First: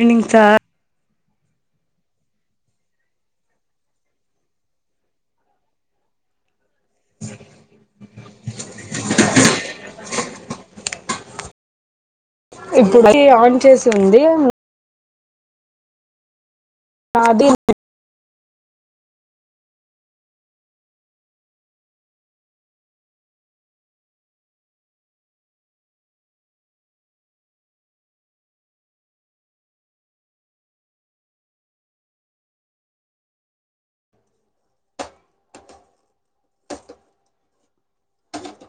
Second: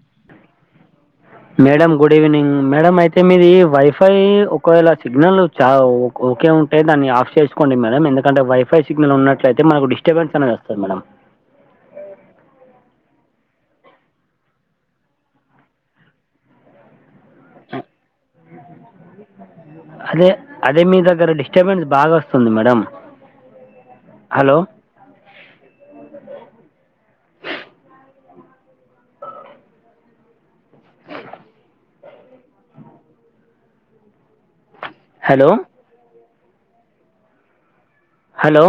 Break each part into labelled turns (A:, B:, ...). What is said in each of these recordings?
A: ఇంనింగ్ సార్ట్.
B: Madam good evening madam అయితే మీది వైఫై ఒకవేళ సిగ్నల్ చ ఒక ఓకే. ఉంటే దాన్ని ఆఫ్ చేసుకోండి మేడం ఎందుకంటే వైఫై సిగ్నల్ ఉన్నట్లయితే మనకు డిస్టర్బెన్స్ అనేది వస్తది మేడం.
A: ఇప్పుడు వచ్చి ఆన్ చేసి ఉంది. ఆహ్ అది.
B: అదే అదే మీ దగ్గర డిస్టర్బెన్స్ బాగా వస్తుంది madam. Hello. Hello. Hello.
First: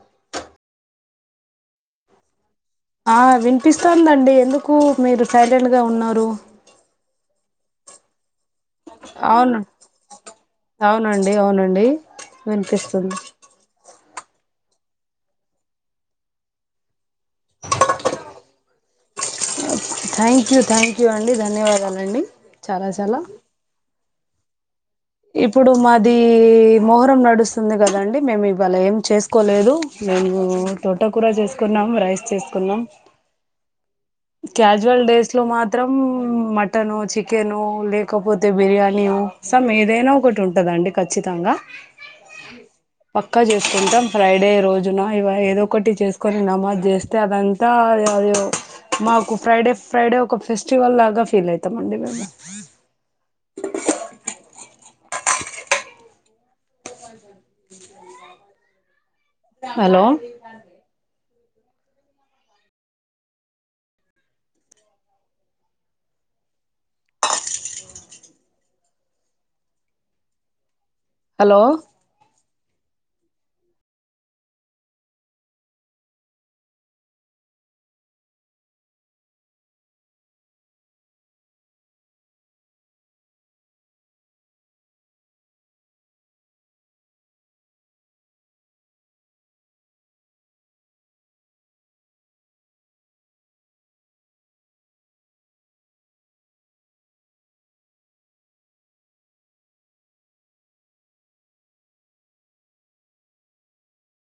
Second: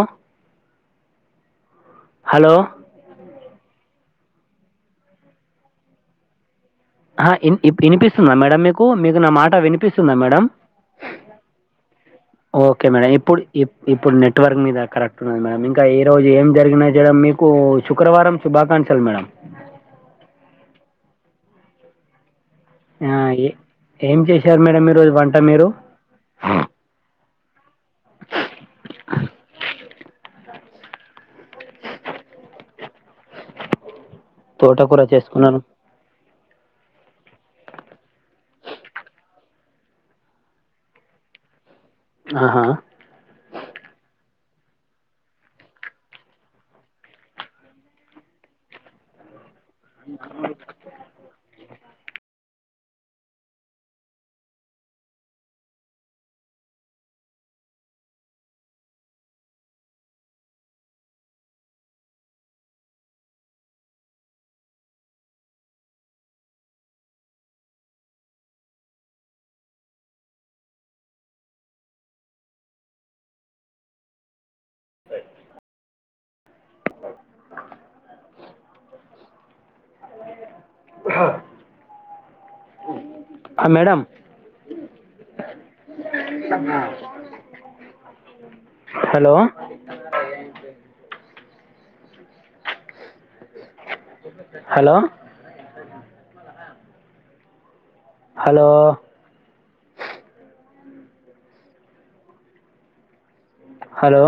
B: Hello
A: ఆహ్ వినిపిస్తుందండి ఎందుకు మీరు సైలెంట్గా ఉన్నారు.
B: ఆహ్ ఇపు ఇప్పుడు వినిపిస్తుందా మేడం మీకు. కు మీకు నా మాట
A: అవును
B: వినిపిస్తుందా మేడం.
A: అవునండి అవునండి
B: ఓకే మేడం
A: వినిపిస్తుంది
B: ఇప్పుడు ఇప్ ఇప్. ఇప్పుడు నెట్వర్క్ మీద కరెక్ట్ ఉన్నది మేడం ఇంకా ఈ రోజు ఏం జరిగిన చేయడం మీకు శుక్రవారం శుభాకాంక్షలు. Madam.
A: Thank you thank you అండి ధన్యవాదాలండి చాలా
B: ఆ,
A: చాలా.
B: ఏ- ఏం చేశారు మేడం మీరు. ఈరోజు వంట
A: ఇప్పుడు మాది మొహరం నడుస్తుంది కదండి మేము ఇవాళ ఏం చేసుకోలేదు. మేము తోట కూర చేసుకున్నాం రైస్ చేసుకున్నాం.
B: తోటకూర
A: క్యాజువల్ డ్రేస్ లో
B: చేసుకున్నాను
A: మాత్రం ఉమ్ మట్ మటను చికెను లేకపోతే బిర్యానీ సమ్ ఏదైనా ఒకటి ఉంటదండి ఖచ్చితంగా.
B: ఆహా
A: పక్కా చేసుకుంటాం ఫ్రైడే. రోజున ఎవ ఏదో ఒకటి చేసుకొని నమాజ్ చేస్తే అదంతా అదే అదే ఓ మాకు. ఫ్రైడే ఫ్రైడే ఒక ఫెస్టివల్ లాగా ఫీల్ అవుతామండి మేము. హలో. హలో.
B: ఆహ్. ఆహ్ madam. Hello. Hello. Hello. Hello.